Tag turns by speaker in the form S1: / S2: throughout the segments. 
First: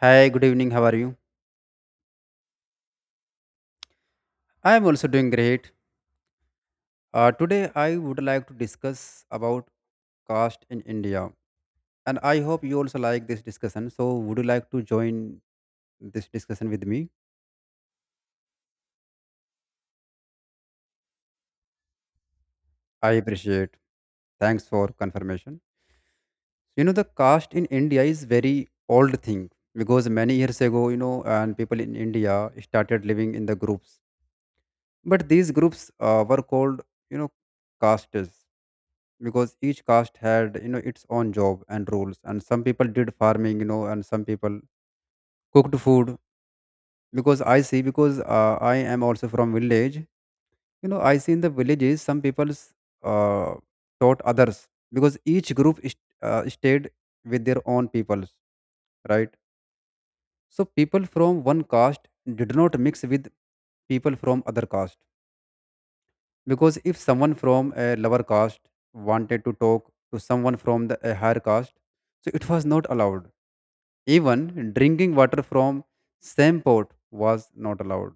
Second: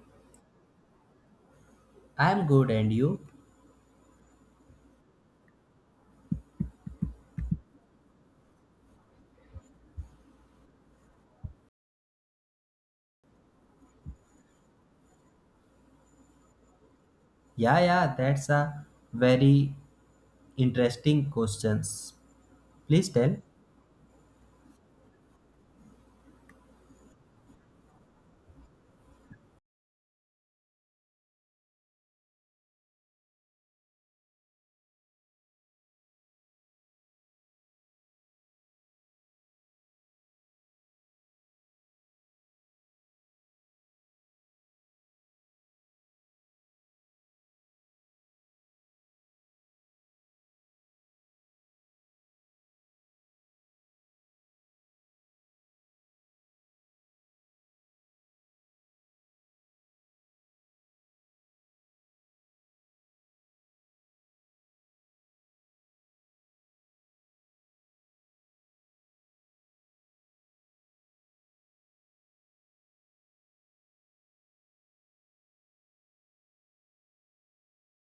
S1: Hi, good evening. How are you?
S2: I'm good, and you?
S1: I am also doing great. Today, I would like to discuss about caste in India, and I hope you also like this discussion. So, would you like to join this discussion with me?
S2: Yeah, yeah, that's a very interesting questions. Please
S1: I
S2: tell.
S1: appreciate. Thanks for confirmation. You know, the caste in India is very old thing because many years ago, you know, and people in India started living in the groups, but these groups were called, you know, castes. Because each caste had, you know, its own job and rules, and some people did farming, you know, and some people cooked food. Because I see, because I am also from village, you know, I see in the villages some people uh, taught others, because each group stayed with their own peoples, right? So people from one caste did not mix with people from other caste, because if someone from a lower caste wanted to talk to someone from the a higher caste, so it was not allowed. Even drinking water from same pot was not allowed.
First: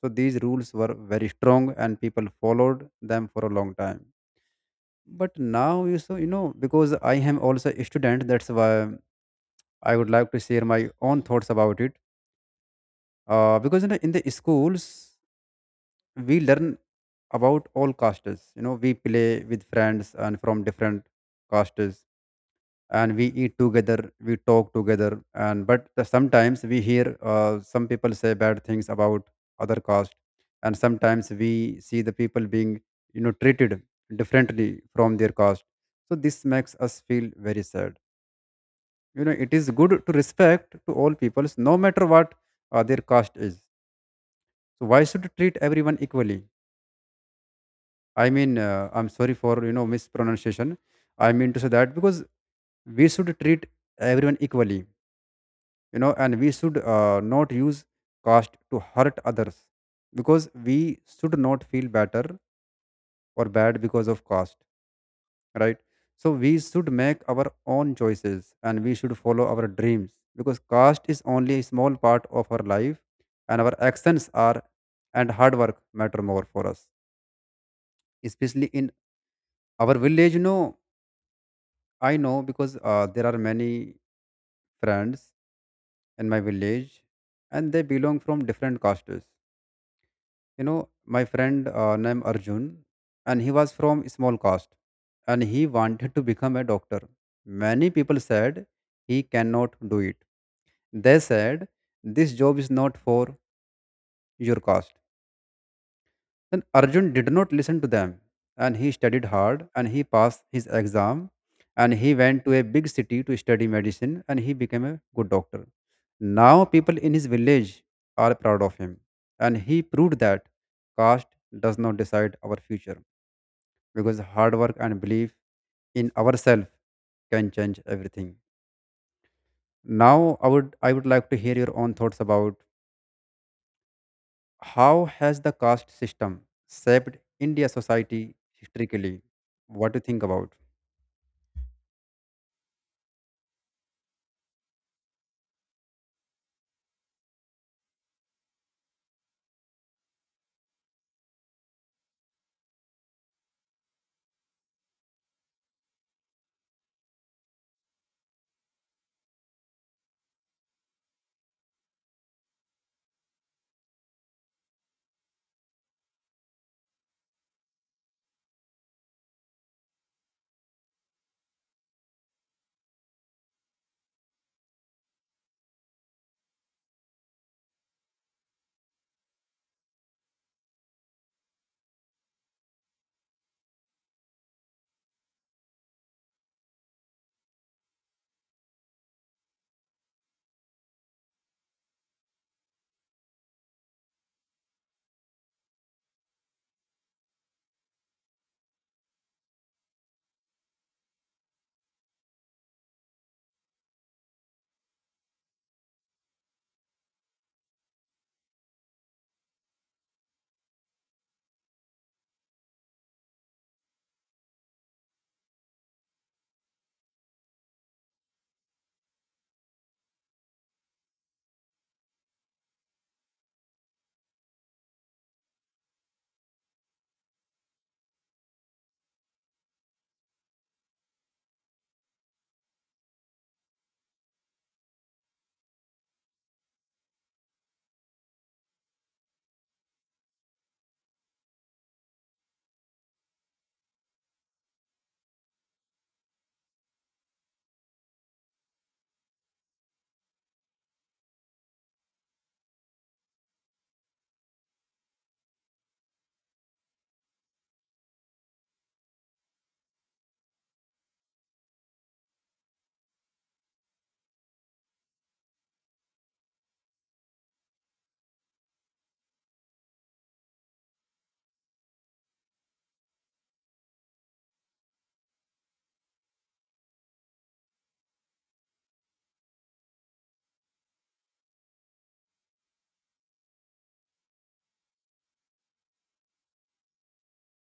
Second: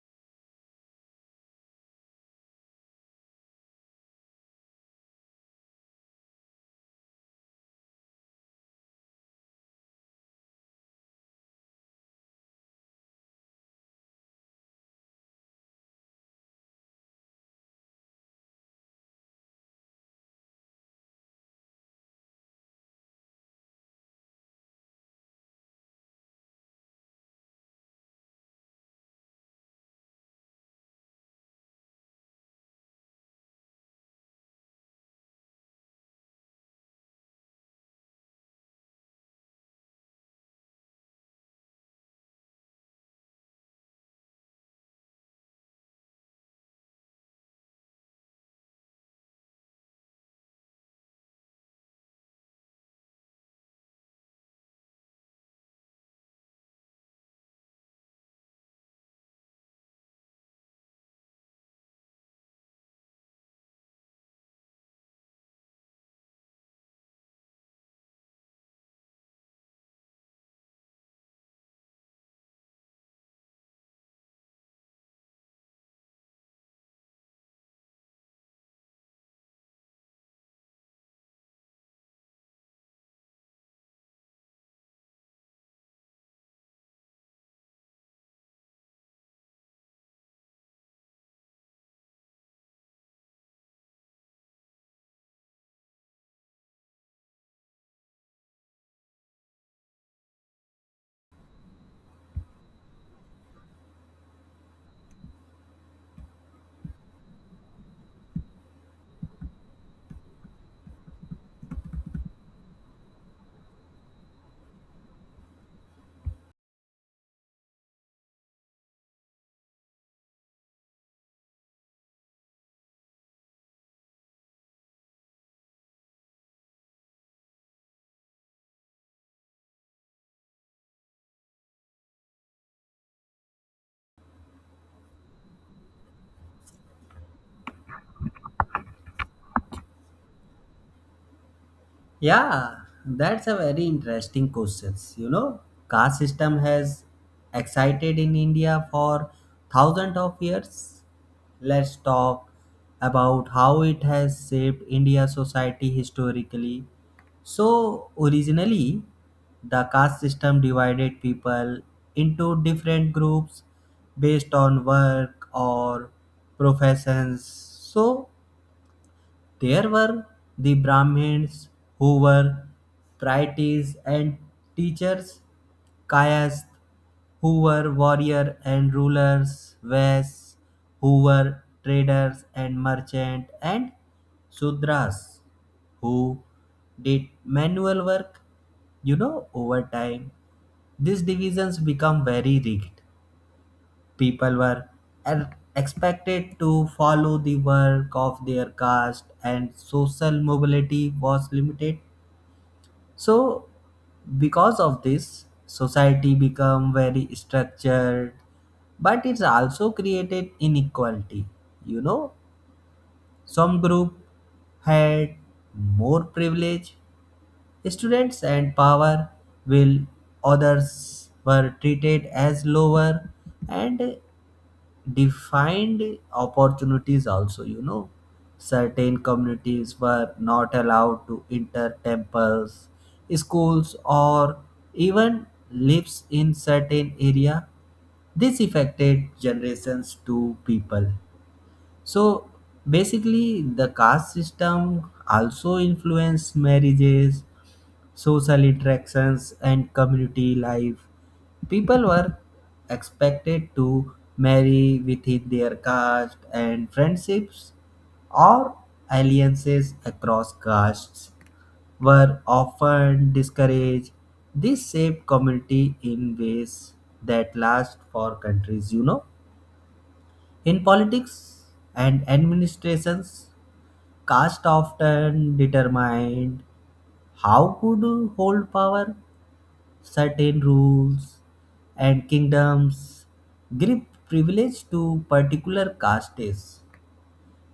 S1: So these rules were very strong and people followed them for a long time. But now you know, because I am also a student, that's why I would like to share my own thoughts about it. Because you know, in the schools we learn about all castes, you know, we play with friends and from different castes, and we eat together, we talk together, and but sometimes we hear some people say bad things about other caste, and sometimes we see the people being, you know, treated differently from their caste. So this makes us feel very sad. You know, it is good to respect to all peoples, no matter what their caste is. So why should treat everyone equally? I'm sorry for you know mispronunciation. I mean to say that, because we should treat everyone equally, you know, and we should not use caste to hurt others, because we should not feel better or bad because of caste, right? So we should make our own choices and we should follow our dreams, because caste is only a small part of our life, and our actions are and hard work matter more for us, especially in our village. You know, I know, because there are many friends in my village and they belong from different castes. You know, my friend named Arjun, and he was from small caste and he wanted to become a doctor. Many people said he cannot do it. They said this job is not for your caste. And Arjun did not listen to them, and he studied hard and he passed his exam, and he went to a big city to study medicine, and he became a good doctor. Now people in his village are proud of him, and he proved that caste does not decide our future, because hard work and belief in ourselves can change everything. Now I would like to hear your own thoughts about how has the caste system shaped India society historically? What do you think about?
S2: Yeah, that's a very interesting question. You know, caste system has excited in India for thousands of years. Let's talk about how it has shaped India society historically. So, originally, the caste system divided people into different groups based on work or professions. So, there were the Brahmins who were priests and teachers, Kayas who were warriors and rulers, Vaisys who were traders and merchants, and Sudras who did manual work, over time. These divisions become very rigid. People were er- expected to follow the work of their caste, and social mobility was limited. So because of this, society become very structured, but it's also created inequality. You know some group had more privilege students and power, while others were treated as lower and defined opportunities also. Certain communities were not allowed to enter temples, schools, or even lives in certain area. This affected generations to people. So basically, the caste system also influence marriages, social interactions, and community life. People were expected to marry within their caste, and friendships or alliances across castes were often discouraged. This shaped community in ways that last for countries. In politics and administrations, caste often determined how could hold power. Certain rules and kingdoms give privilege to particular castes.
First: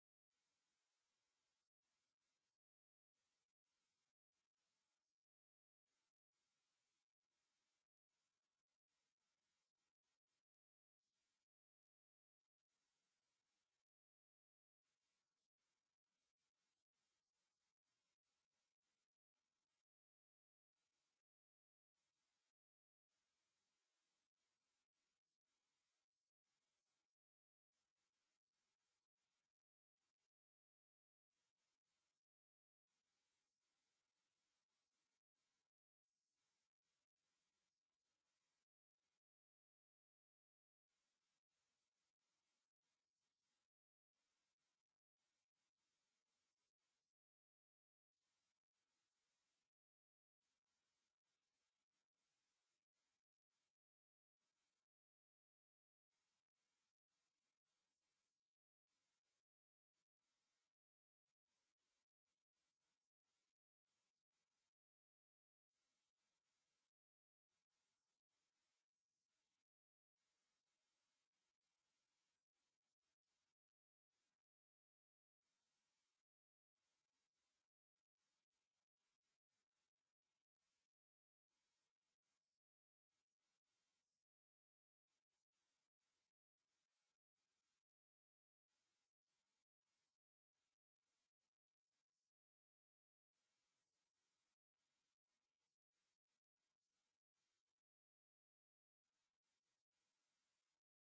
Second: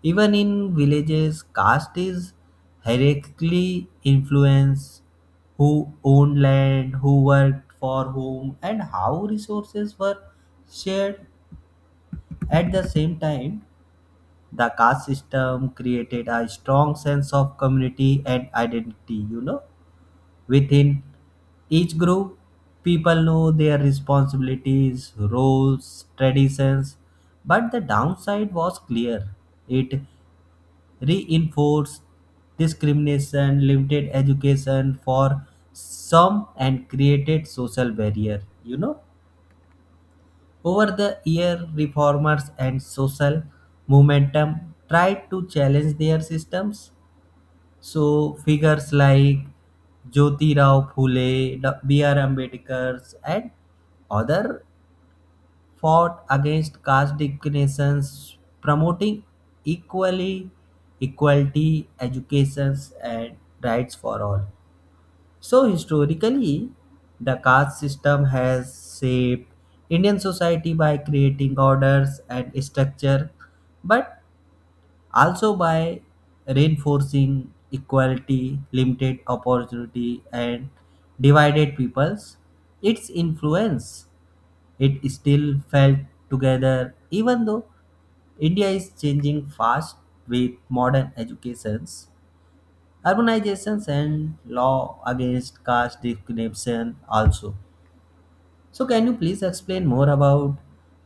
S2: Even in villages, caste is hierarchically influenced who owned land, who worked for whom, and how resources were shared. At the same time, the caste system created a strong sense of community and identity. Within each group, people know their responsibilities roles traditions, but the downside was clear. It reinforced discrimination, limited education for some, and created social barrier. Over the year, reformers and social momentum tried to challenge their systems. So, figures like Jyotirao Phule, B.R. Ambedkar, and other fought against caste discriminations, promoting equally equality, educations, and rights for all. So historically, the caste system has shaped Indian society by creating orders and structure, but also by reinforcing equality, limited opportunity, and divided peoples. Its influence, it still felt together, even though India is changing fast with modern educations urbanizations and law against caste discrimination also. So can you please explain more about,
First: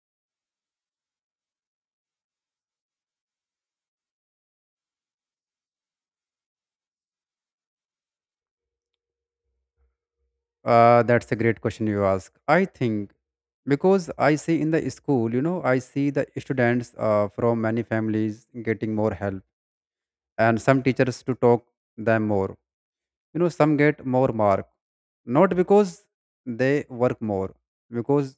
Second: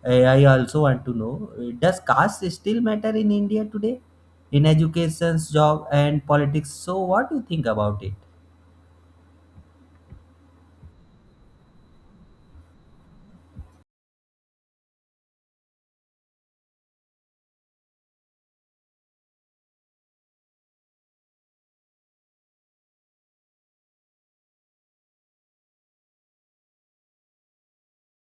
S2: I also want to know, does caste still matter in india today in education job and politics? So what do you think about it?
S1: That's a great question you ask. I think, because I see in the school, you know, I see the students from many families getting more help, and some teachers to talk them more. You know, some get more mark, not because they work more, because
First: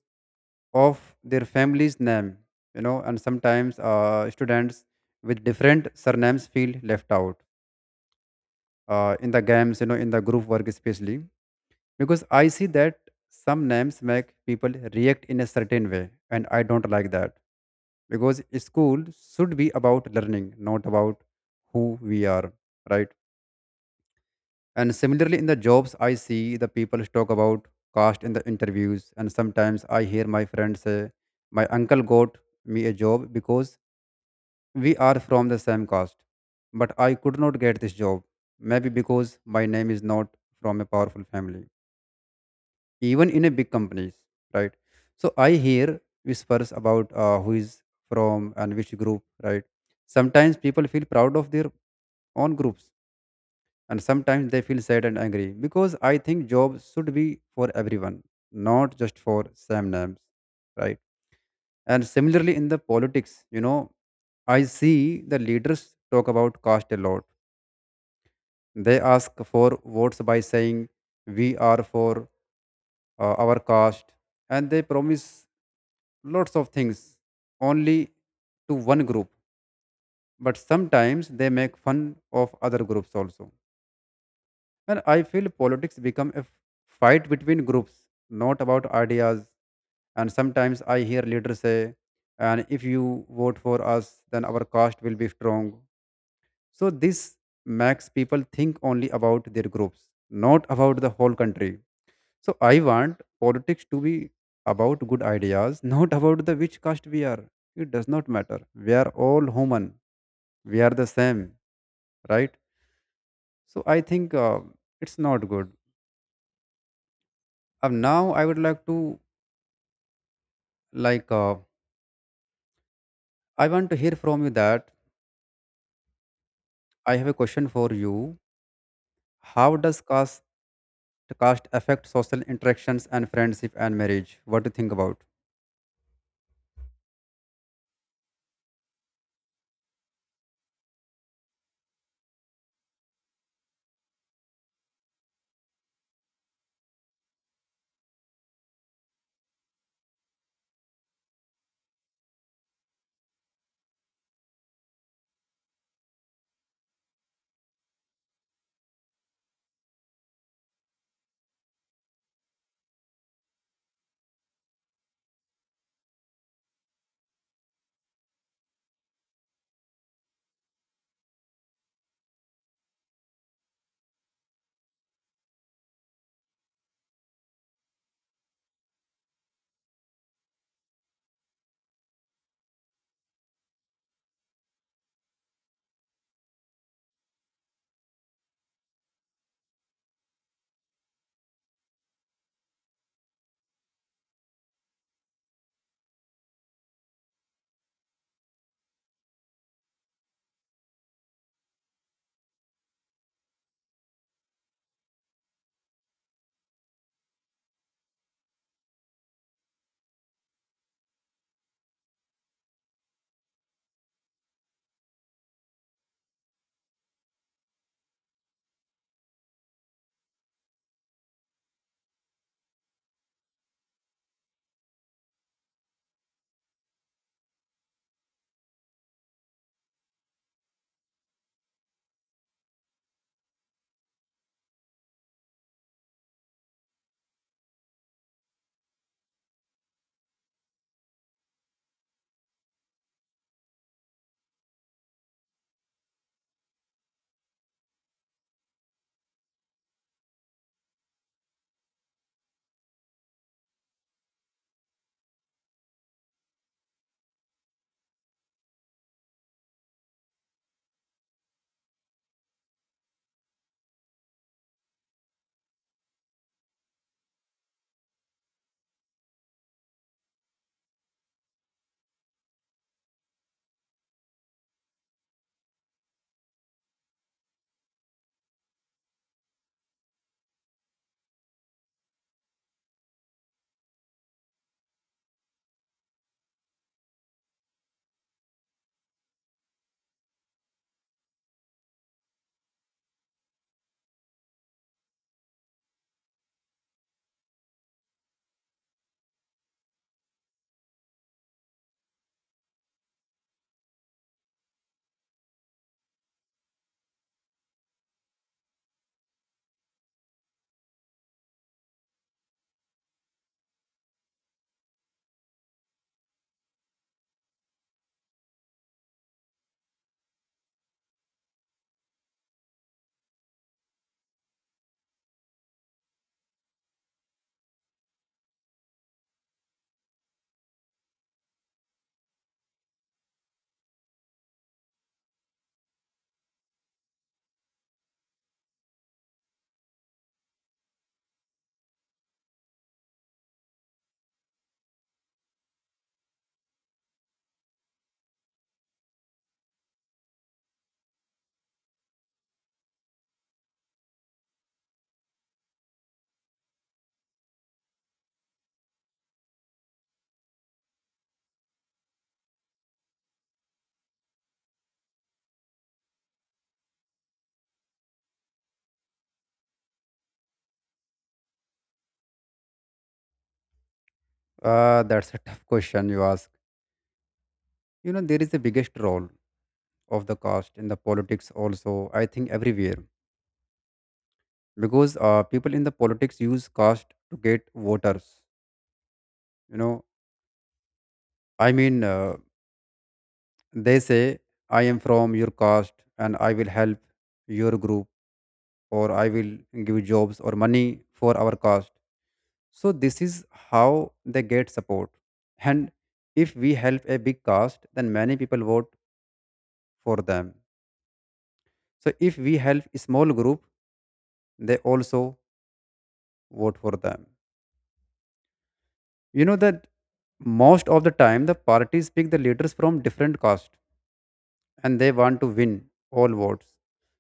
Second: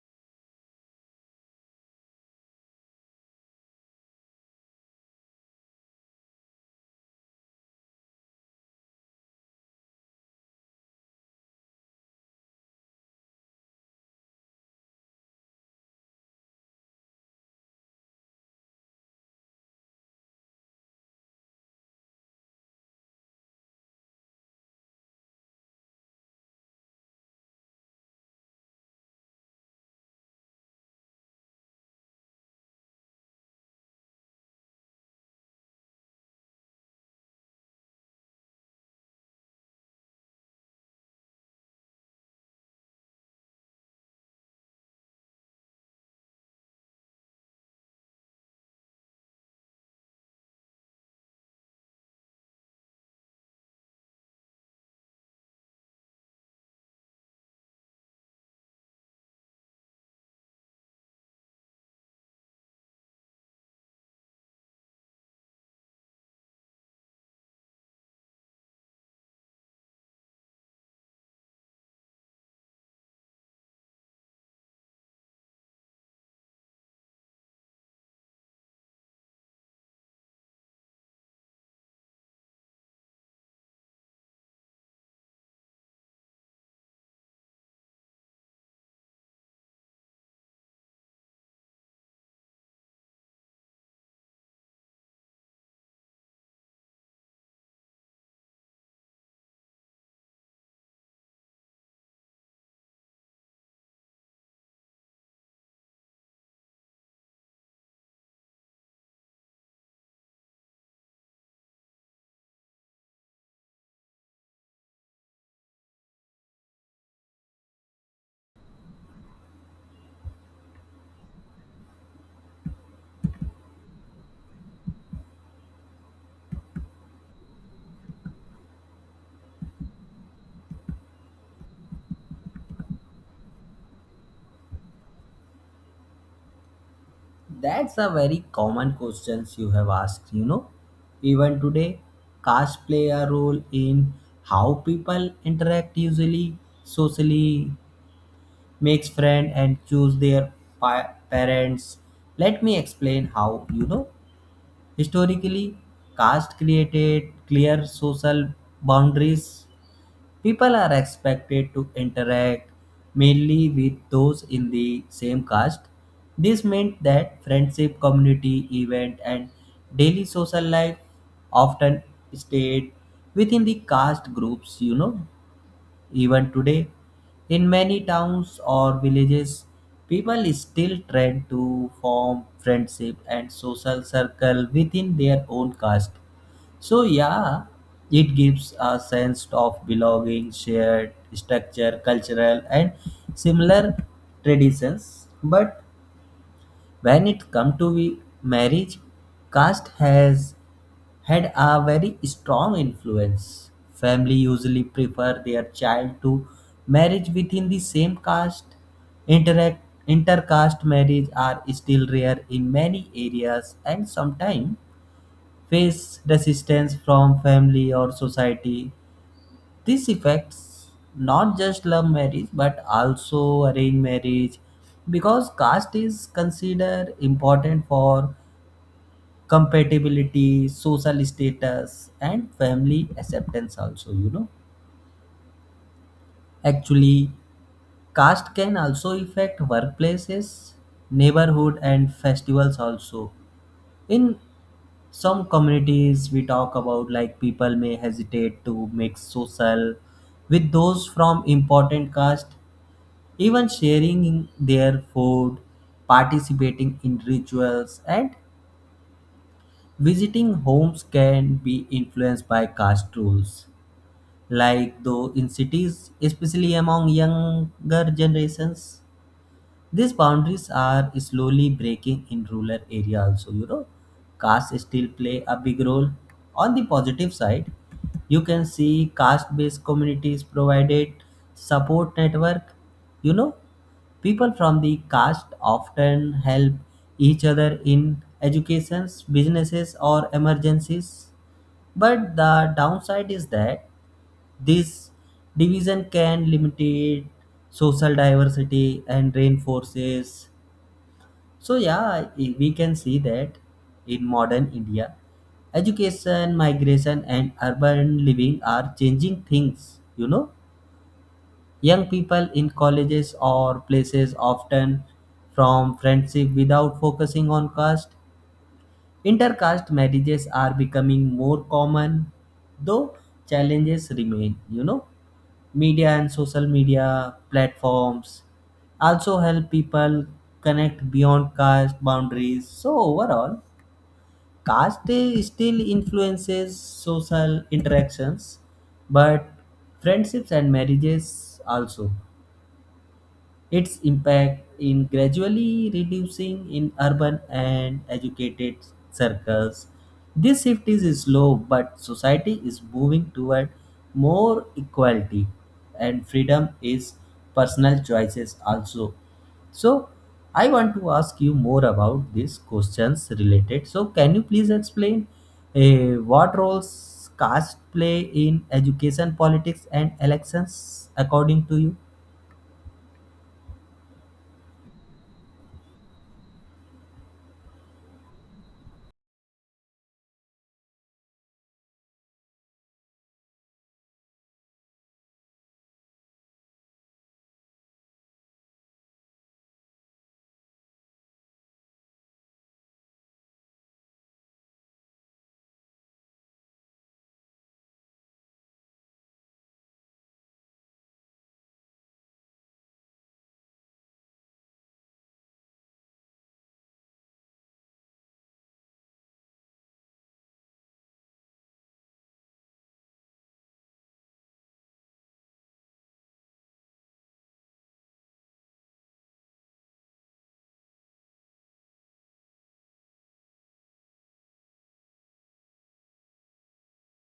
S1: of their family's name, you know, and sometimes students with different surnames feel left out in the games, you know, in the group work especially, because I see that some names make people react in a certain way, and I don't like that, because school should be about learning, not about who we are, right? And similarly, in the jobs, I see the people talk about caste in the interviews, and sometimes I hear my friends say, my uncle got me a job because we are from the same caste, but I could not get this job, maybe because my name is not from a powerful family, even in a big companies, right? So I hear whispers about who is from and which group, right? Sometimes people feel proud of their own groups, and sometimes they feel sad and angry, because I think jobs should be for everyone, not just for same names, right? And similarly, in the politics, you know, I see the leaders talk about caste a lot. They ask for votes by saying we are for our caste, and they promise lots of things only to one group, but sometimes they make fun of other groups also. And I feel politics become a fight between groups, not about ideas. And sometimes I hear leaders say, and if you vote for us, then our caste will be strong. So this makes people think only about their groups, not about the whole country. So I want politics to be about good ideas, not about the which caste we are. It does not matter. We are all human. We are the same, right? So I think it's not good. Now I would like to Like, I want to hear from you that I have a question for you. How does caste affect social interactions and friendship and marriage? What do you think about?
S2: That's a very common questions you have asked. Even today, caste play a role in how people interact usually socially, makes friend and choose their parents. Let me explain how. Historically, caste created clear social boundaries. People are expected to interact mainly with those in the same caste. This meant that friendship community event and daily social life often stayed within the caste groups. Even today, in many towns or villages, people still try to form friendship and social circle within their own caste. So yeah, it gives a sense of belonging, shared structure, cultural and similar traditions. But when it comes to marriage, caste has had a very strong influence. Family usually prefer their child to marriage within the same caste. Interact Intercaste marriage are still rare in many areas and sometimes face resistance from family or society. This affects not just love marriage but also arranged marriage because caste is considered important for compatibility, social status, and family acceptance. Also, you know, actually, caste can also affect workplaces, neighborhood, and festivals. Also, in some communities, we talk about like people may hesitate to mix social with those from important caste, even sharing in their food, participating in rituals, and visiting homes can be influenced by caste rules. Like though in cities, especially among younger generations, these boundaries are slowly breaking. In rural area also, caste still play a big role. On the positive side, you can see caste based communities provided support network. You know people from the caste often help each other in educations businesses or emergencies, but the downside is that this division can limit social diversity and reinforces. So, yeah, we can see that in modern India, education, migration, and urban living are changing things. You know, young people in colleges or places often from friendship without focusing on caste. Intercaste marriages are becoming more common, though challenges remain. Media and social media platforms also help people connect beyond caste boundaries. So overall, caste day still influences social interactions, but friendships and marriages also its impact in gradually reducing in urban and educated circles. This shift is slow, but society is moving toward more equality and freedom is personal choices also. So, I want to ask you more about these questions related. So, can you please explain, what roles caste play in education, politics, and elections according to you?
S1: That's a tough question you ask. You know, there is the biggest role of the caste in the politics also. I think everywhere, because people in the politics use caste to get voters. You know, I mean, uh, they say I am from your caste and I will help your group, or I will give jobs or money for our cost. So this is how they get support. And if we help a big cast, then many people vote for them. So if we help a small group, they also vote for them. You know that most of the time the parties pick the leaders from different castes, and they want to win all votes.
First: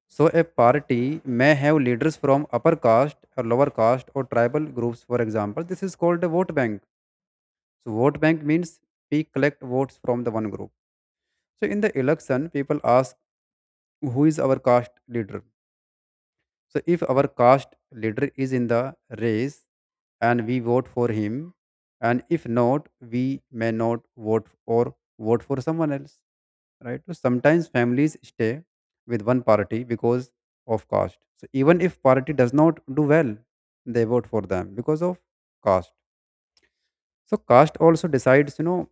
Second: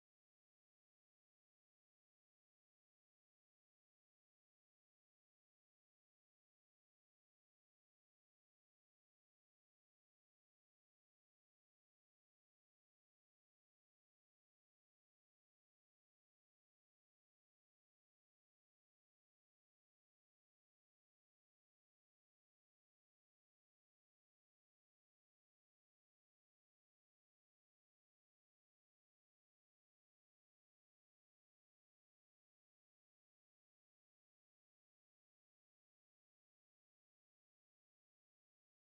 S1: So a party may have leaders from upper caste or lower caste or tribal groups, for example. This is called a vote bank. So vote bank means we collect votes from the one group. So in the election, people ask who is our caste leader. So if our caste leader is in the race and we vote for him, and if not, we may not vote or vote for someone else, right? So sometimes families stay with one party because of caste. So even if party does not do well, they vote for them because of caste. So caste also decides, you know,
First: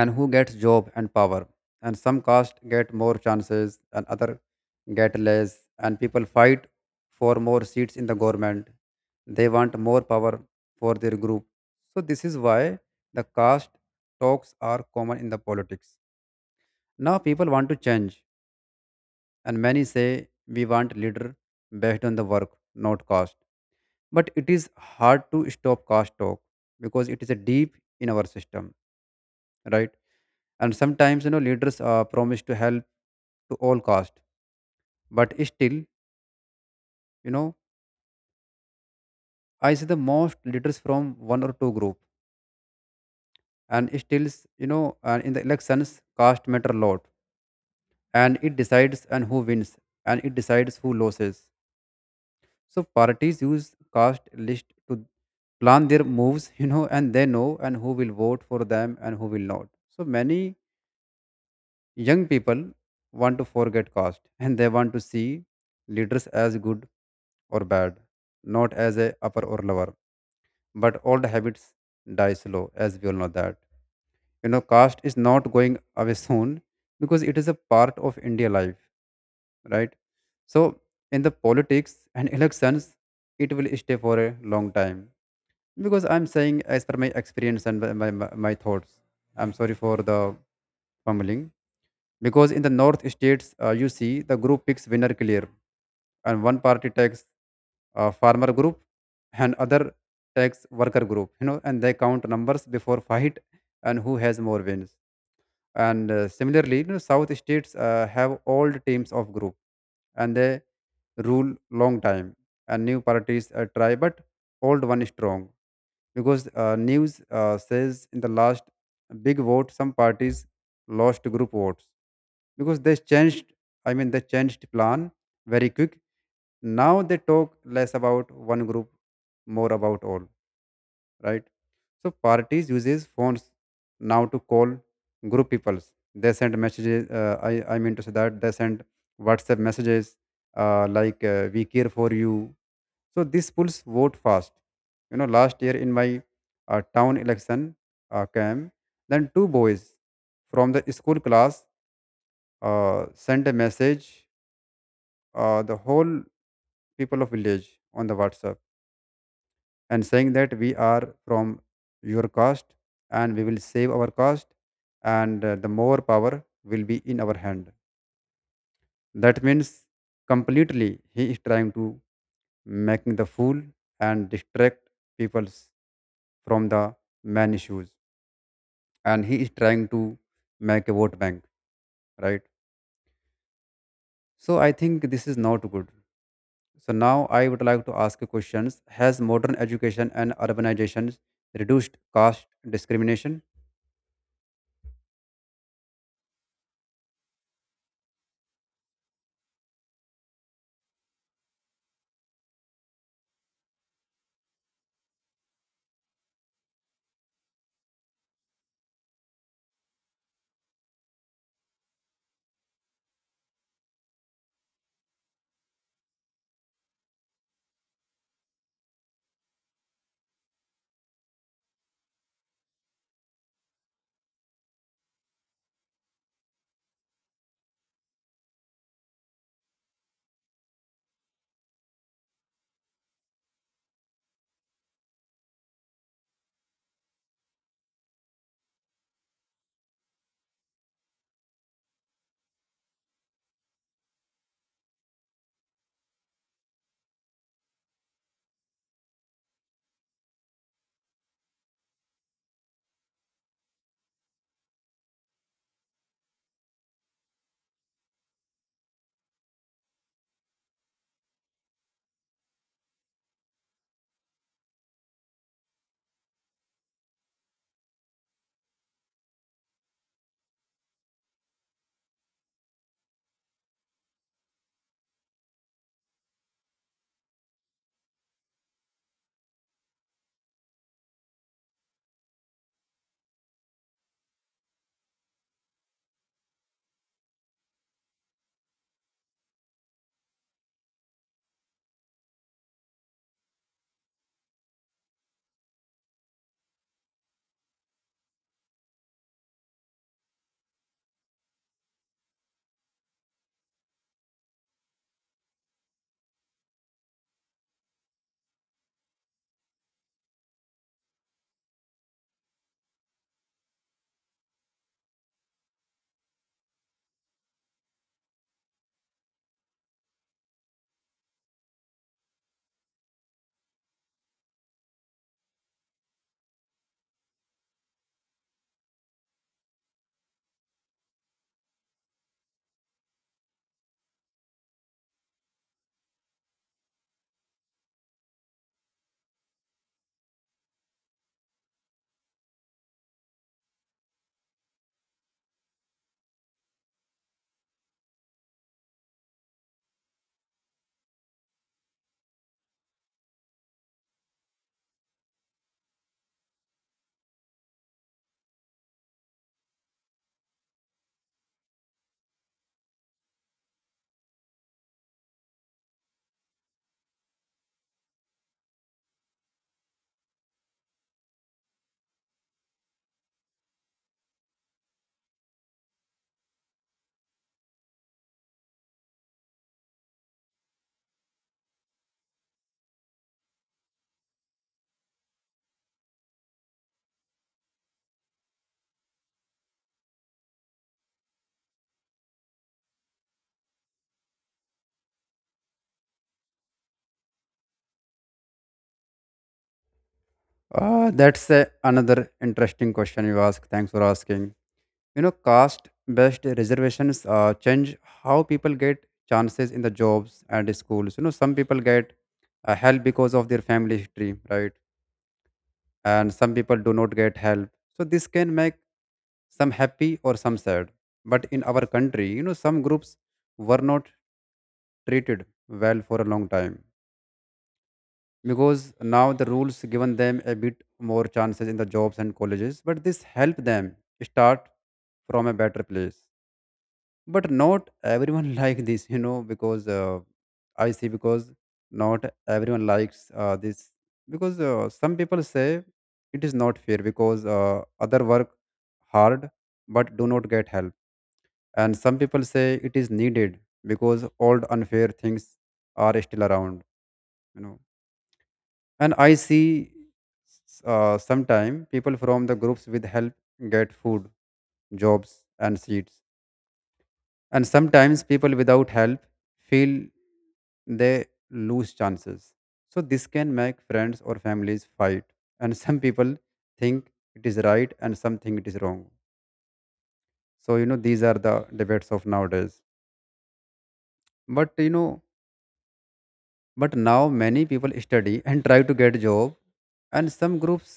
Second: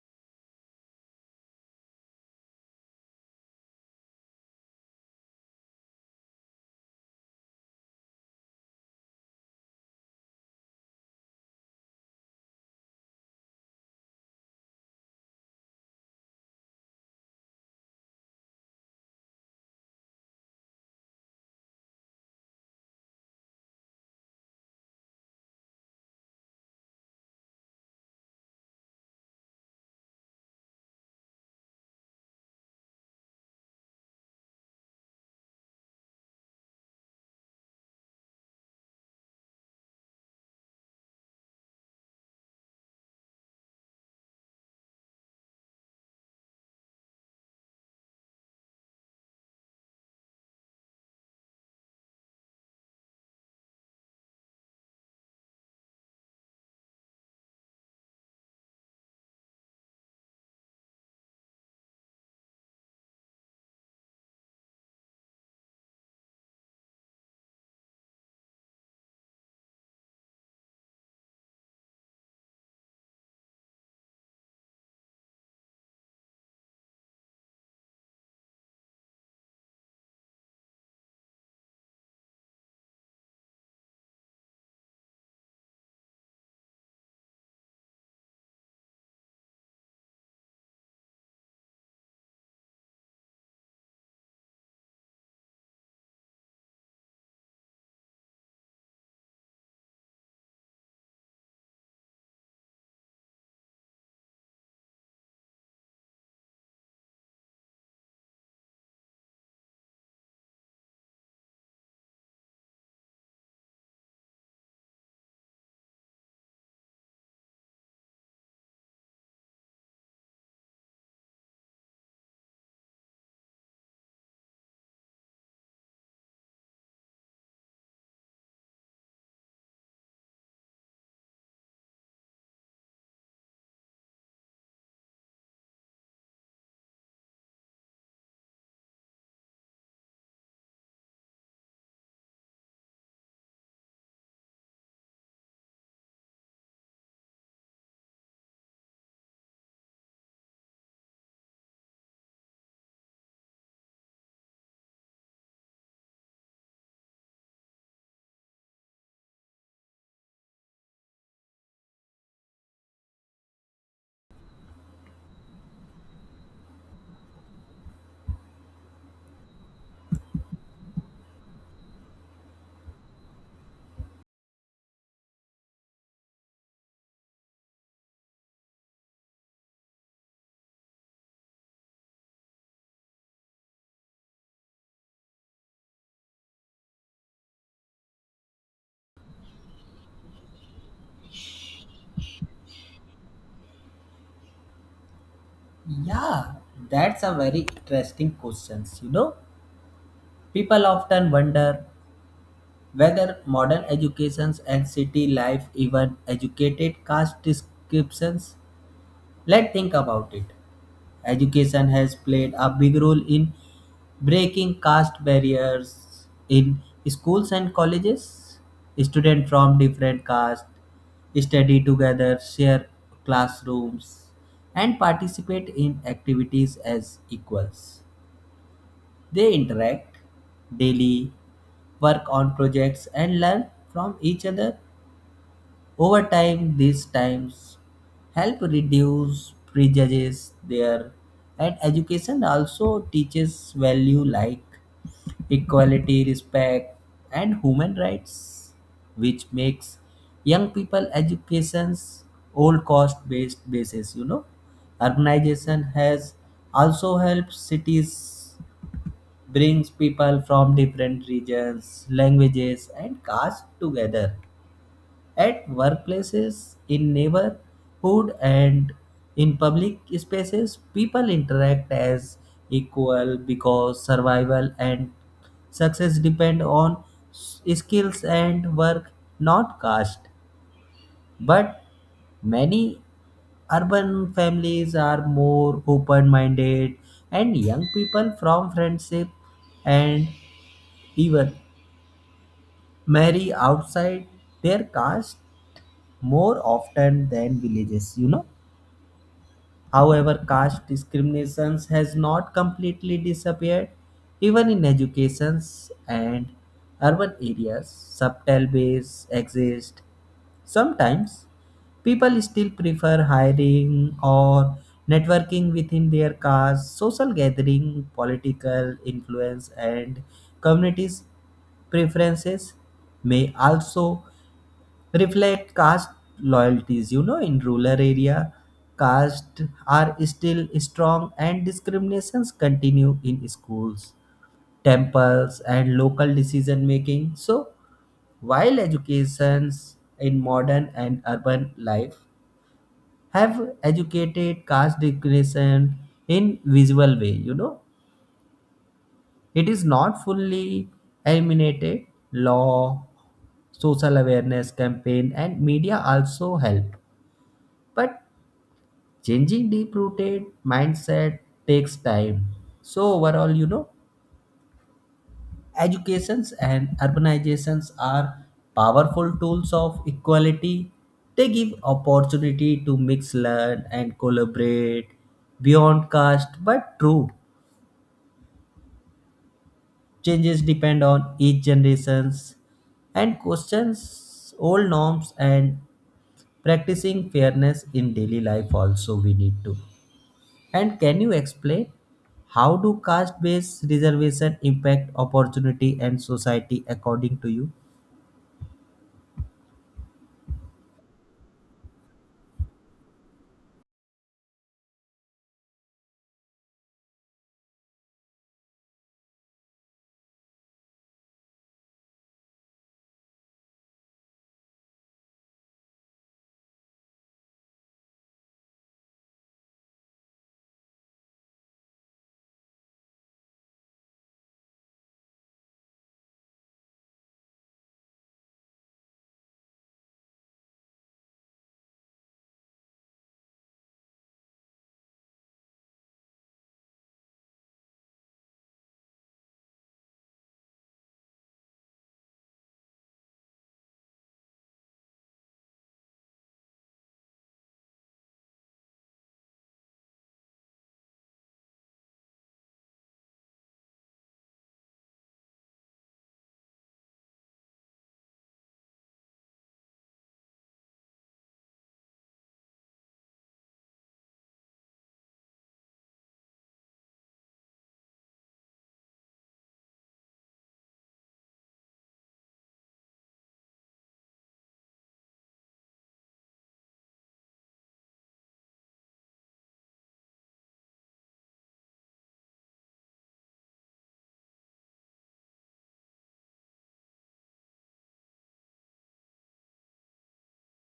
S1: and who gets job and power, and some caste get more chances and other get less, and people fight for more seats in the government. They want more power for their group. So this is why the caste talks are common in the politics. Now people want to change, and many say we want leader based on the work, not caste, but it is hard to stop caste talk because it is a deep in our system, right? And sometimes, you know, leaders promise to help to all cost, but still, you know, I see the most leaders from one or two group. And still, you know, and in the elections, caste matter a lot, and it decides and who wins and it decides who loses. So parties use caste list to plan their moves, you know, and they know and who will vote for them and who will not. So many young people want to forget caste, and they want to see leaders as good or bad, not as a upper or lower. But old habits die slow, as we all know that. You know, caste is not going away soon because it is a part of India life, right? So in the politics and elections, it will stay for a long time, because I'm saying as per my experience and my thoughts. I'm sorry for the fumbling because in the north states, you see the group picks winner clear and one party takes farmer group and other tax worker group, you know, and they count numbers before fight and who has more wins. And similarly, you know, south states have old teams of group and they rule long time, and new parties try, but old one is strong because news says in the last big vote some parties lost group votes because they changed, I mean they changed plan very quick. Now they talk less about one group, more about all, right? So parties uses phones now to call group peoples. They send messages, I mean to say that they send WhatsApp messages, like, we care for you. So this pulls vote fast. You know, last year in my town election came, then two boys from the school class sent a message the whole people of village on the WhatsApp and saying that we are from your caste and we will save our caste, and the more power will be in our hand. That means completely he is trying to making the fool and distract people from the man issues, and he is trying to make a vote bank, right? So I think this is not good. So now I would like to ask you questions: has modern education and urbanization reduced caste discrimination?
S2: Yeah, that's a very interesting question. You know, people often wonder whether modern educations and city life even educated caste descriptions. Let's think about it. Education has played a big role in breaking caste barriers in schools and colleges. Students from different castes study together, share classrooms, and participate in activities as equals. They interact daily, work on projects, and learn from each other. Over time, these times help reduce prejudices there, and education also teaches value like equality, respect, and human rights, which makes young people education's old cost-based basis. You know, urbanization has also helped. Cities brings people from different regions, languages, and castes together at workplaces, in neighborhood, and in public spaces. People interact as equal because survival and success depend on skills and work, not caste. But many urban families are more open minded, and young people from friendship and even marry outside their caste more often than villages, you know. However, caste discriminations has not completely disappeared. Even in educations and urban areas, subtle ways exist. Sometimes people still prefer hiring or networking within their cars, social gathering, political influence, and communities' preferences may also reflect caste loyalties. You know, in rural area, castes are still strong and discriminations continue in schools, temples, and local decision making. So while educations in modern and urban life have educated caste discrimination in visual way, you know, it is not fully eliminated. Law, social awareness campaign, and media also help. But changing deep-rooted mindset takes time. So overall, you know, educations and urbanizations are powerful tools of equality. They give opportunity to mix learn and collaborate beyond caste, but true changes depend on each generations and questions old norms and practicing fairness in daily life also we need to. And can you explain how do caste based reservation impact opportunity and society according to you?
S1: That's a, another interesting question you ask. Thanks for asking. You know, caste-based reservations change how people get chances in the jobs and schools. You know, some people get help because of their family history, right? And some people do not get help. So this can make some happy or some sad. But in our country, you know, some groups were not treated well for a long time, because now the rules given them a bit more chances in the jobs and colleges, but this help them start from a better place. But not everyone like this, you know, because I see, because not everyone likes this because some people say it is not fair because other work hard but do not get help. And some people say it is needed because old unfair things are still around, you know. And I see sometime people from the groups with help get food, jobs, and seats, and sometimes people without help feel they lose chances. So this can make friends or families fight. And some people think it is right and some think it is wrong. So you know, these are the debates of nowadays. But you know, but now many people study and try to get job, and some groups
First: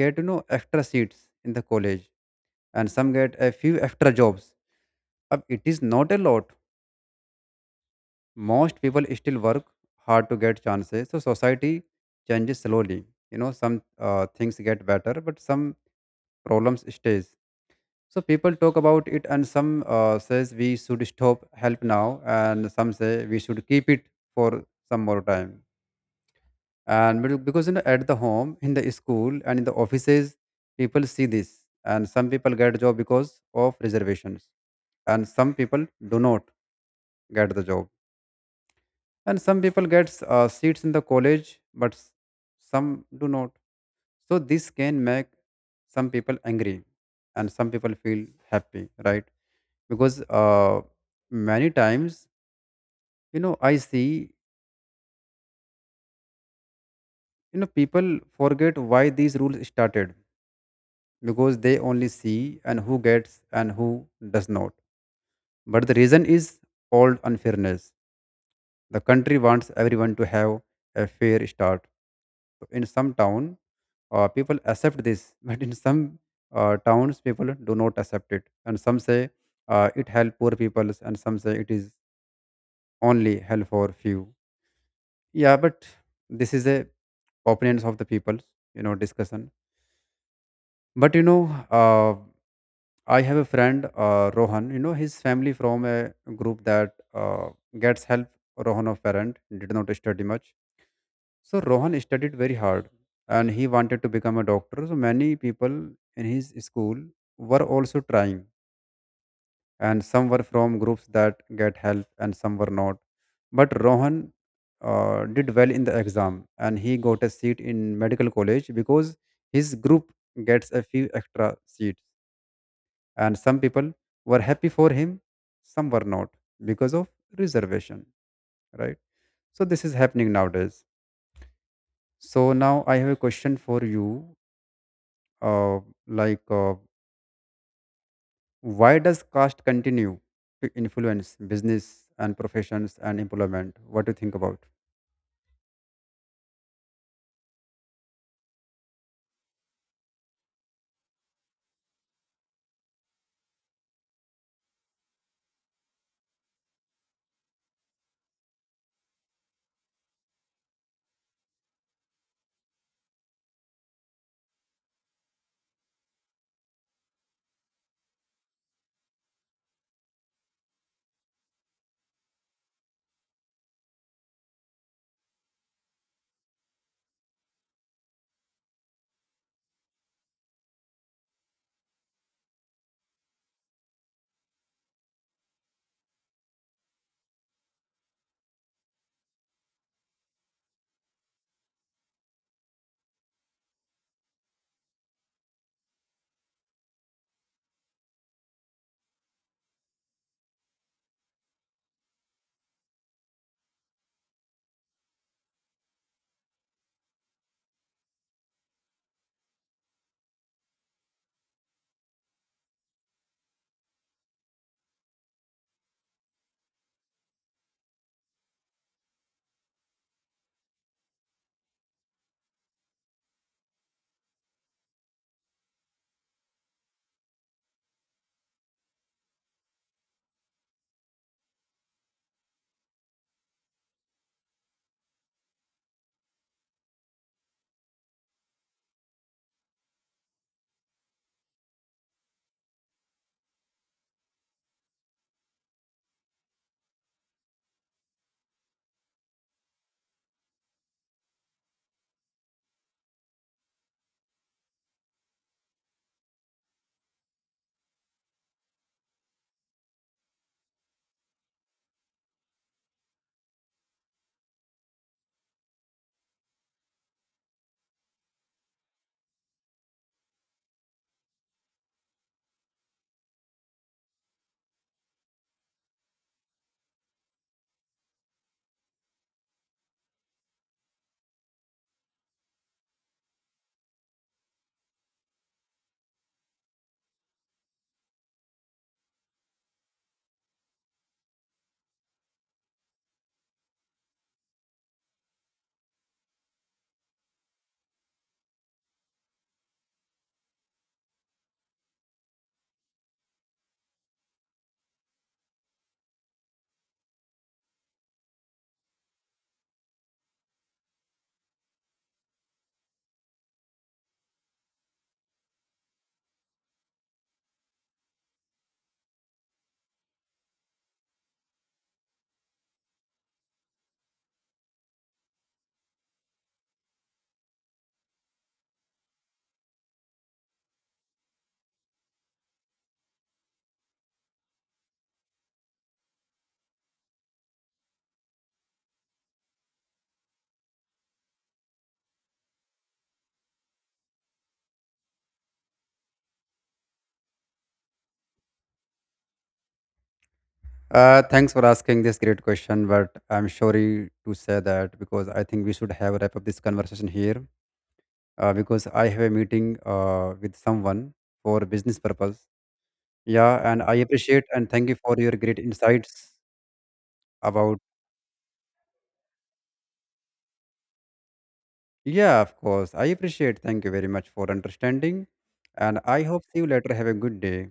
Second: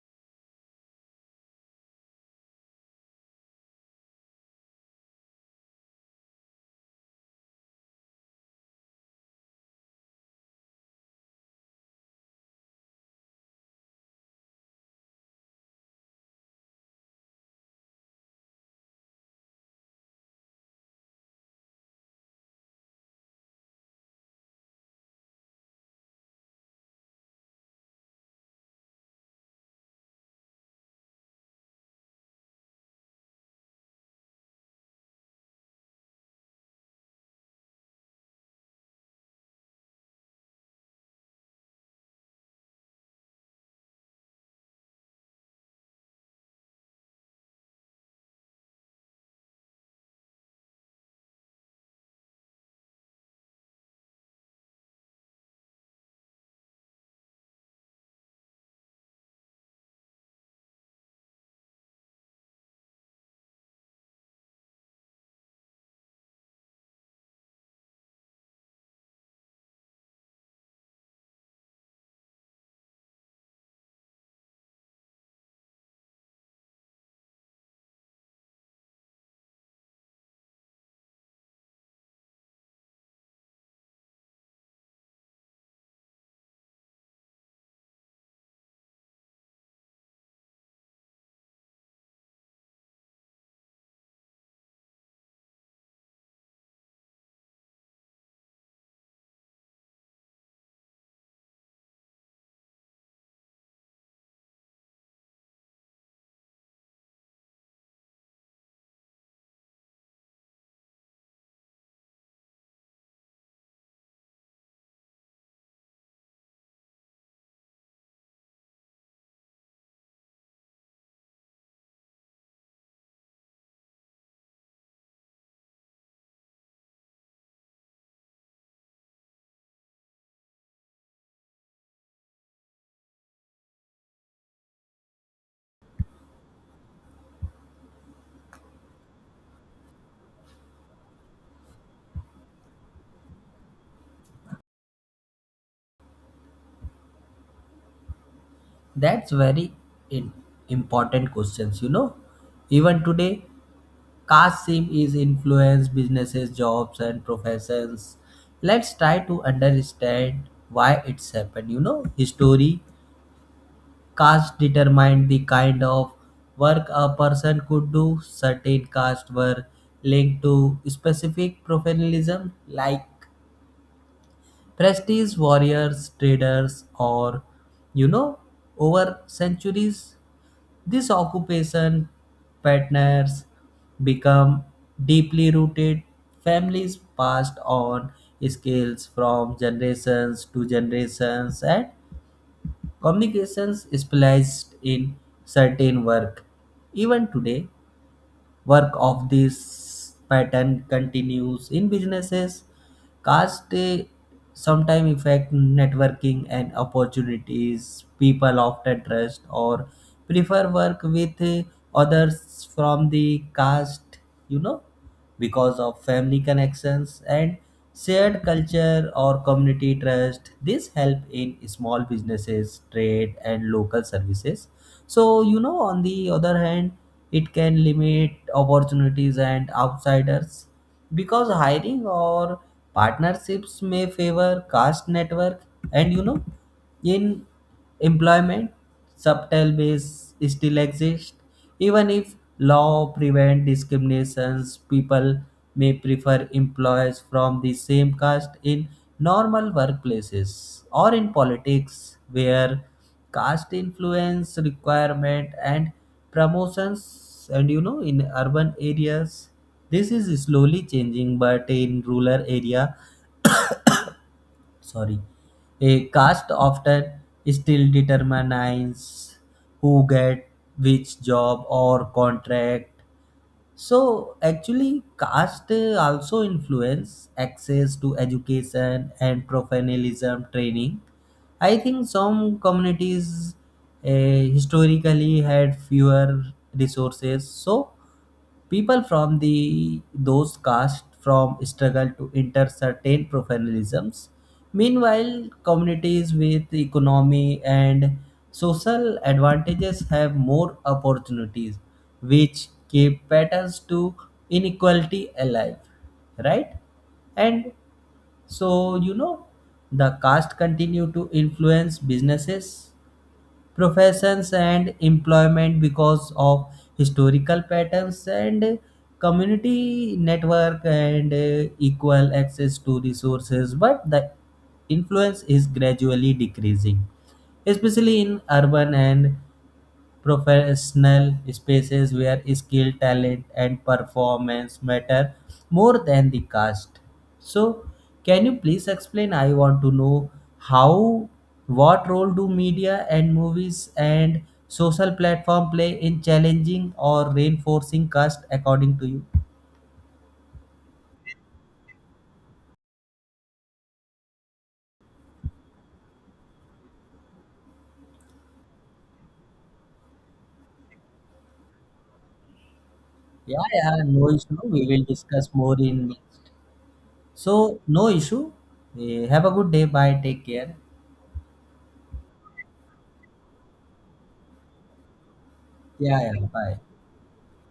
S1: get, you know, extra seats in the college, and some get a few extra jobs. Ab it is not a lot. Most people still work hard to get chances. So society changes slowly. You know, some things get better but some problems stays. So people talk about it, and some says we should stop help now, and some say we should keep it for some more time. Because you know, at the home, in the school, and in the offices, people see this, and some people get job because of reservations, and some people do not get the job. And some people get seats in the college but some do not. So this can make some people angry and some people feel happy, right? Because many times, you know, I see, you know, people forget why these rules started because they only see and who gets and who does not. But the reason is called unfairness. The country wants everyone to have a fair start. So in some town, people accept this, but in some towns, people do not accept it. And some say it help poor people, and some say it is only help for few. Yeah, but this is a opinions of the people, you know, discussion. But you know, I have a friend, Rohan. You know, his family from a group that gets help. Rohan, a parent, did not study much. So Rohan studied very hard, and he wanted to become a doctor. So many people in his school were also trying, and some were from groups that get help, and some were not. But Rohan did well in the exam, and he got a seat in medical college because his group gets a few extra seats. And some people were happy for him, some were not, because of reservation, right? So this is happening nowadays. So now I have a question for you. uh, like, why does caste continue to influence business and professions and employment? What do you think about?
S2: That's very in- important questions, you know. Even today, caste seem is influence businesses, jobs and professions. Let's try to understand why it's happened, you know. History, caste determined the kind of work a person could do. Certain castes were linked to specific professionalism like prestige warriors, traders or, you know, over centuries. This occupation patterns become deeply rooted. Families passed on skills from generations to generations, and communications specialized in certain work. Even today, work of this pattern continues in businesses. Caste sometimes affect networking and opportunities. People often trust or prefer work with others from the caste. You know, because of family connections and shared culture or community trust. This help in small businesses, trade and local services. So you know on the other hand, it can limit opportunities and outsiders because hiring or partnerships may favor caste network. And you know in employment subtle base still exist, even if law prevent discriminations, people may prefer employees from the same caste in normal workplaces or in politics where caste influence requirement and promotions. And you know in urban areas this is slowly changing but in rural area, sorry, a caste often still determines who get which job or contract. So actually caste also influence access to education and professionalism training. I think some communities historically had fewer resources so people from the those caste from struggle to enter certain professionalisms. Meanwhile communities with economy and social advantages have more opportunities, which keep patterns to inequality alive, right? And so, you know, the caste continue to influence businesses professions and employment because of historical patterns and community network and equal access to resources, but the influence is gradually decreasing, especially in urban and professional spaces where skill, talent, and performance matter more than the caste. So, can you please explain? I want to know how, what role do media and movies and social platform play in challenging or reinforcing caste according to you?
S1: Thanks for asking this great question, but I'm sorry to say that because I think we should have wrap up this conversation here, because I have a meeting with someone for business purpose. Yeah,
S2: Yeah,
S1: and I
S2: yeah, no
S1: appreciate
S2: issue.
S1: and
S2: We
S1: thank you
S2: will
S1: for your
S2: discuss
S1: great
S2: more in
S1: insights
S2: next. So,
S1: about.
S2: no issue. Have a good day. Bye. Take care.
S1: Yeah, of course. I appreciate. Thank you very much for understanding. And
S2: Yeah,
S1: I
S2: yeah.
S1: hope see you later.
S2: Bye.
S1: Have a good day.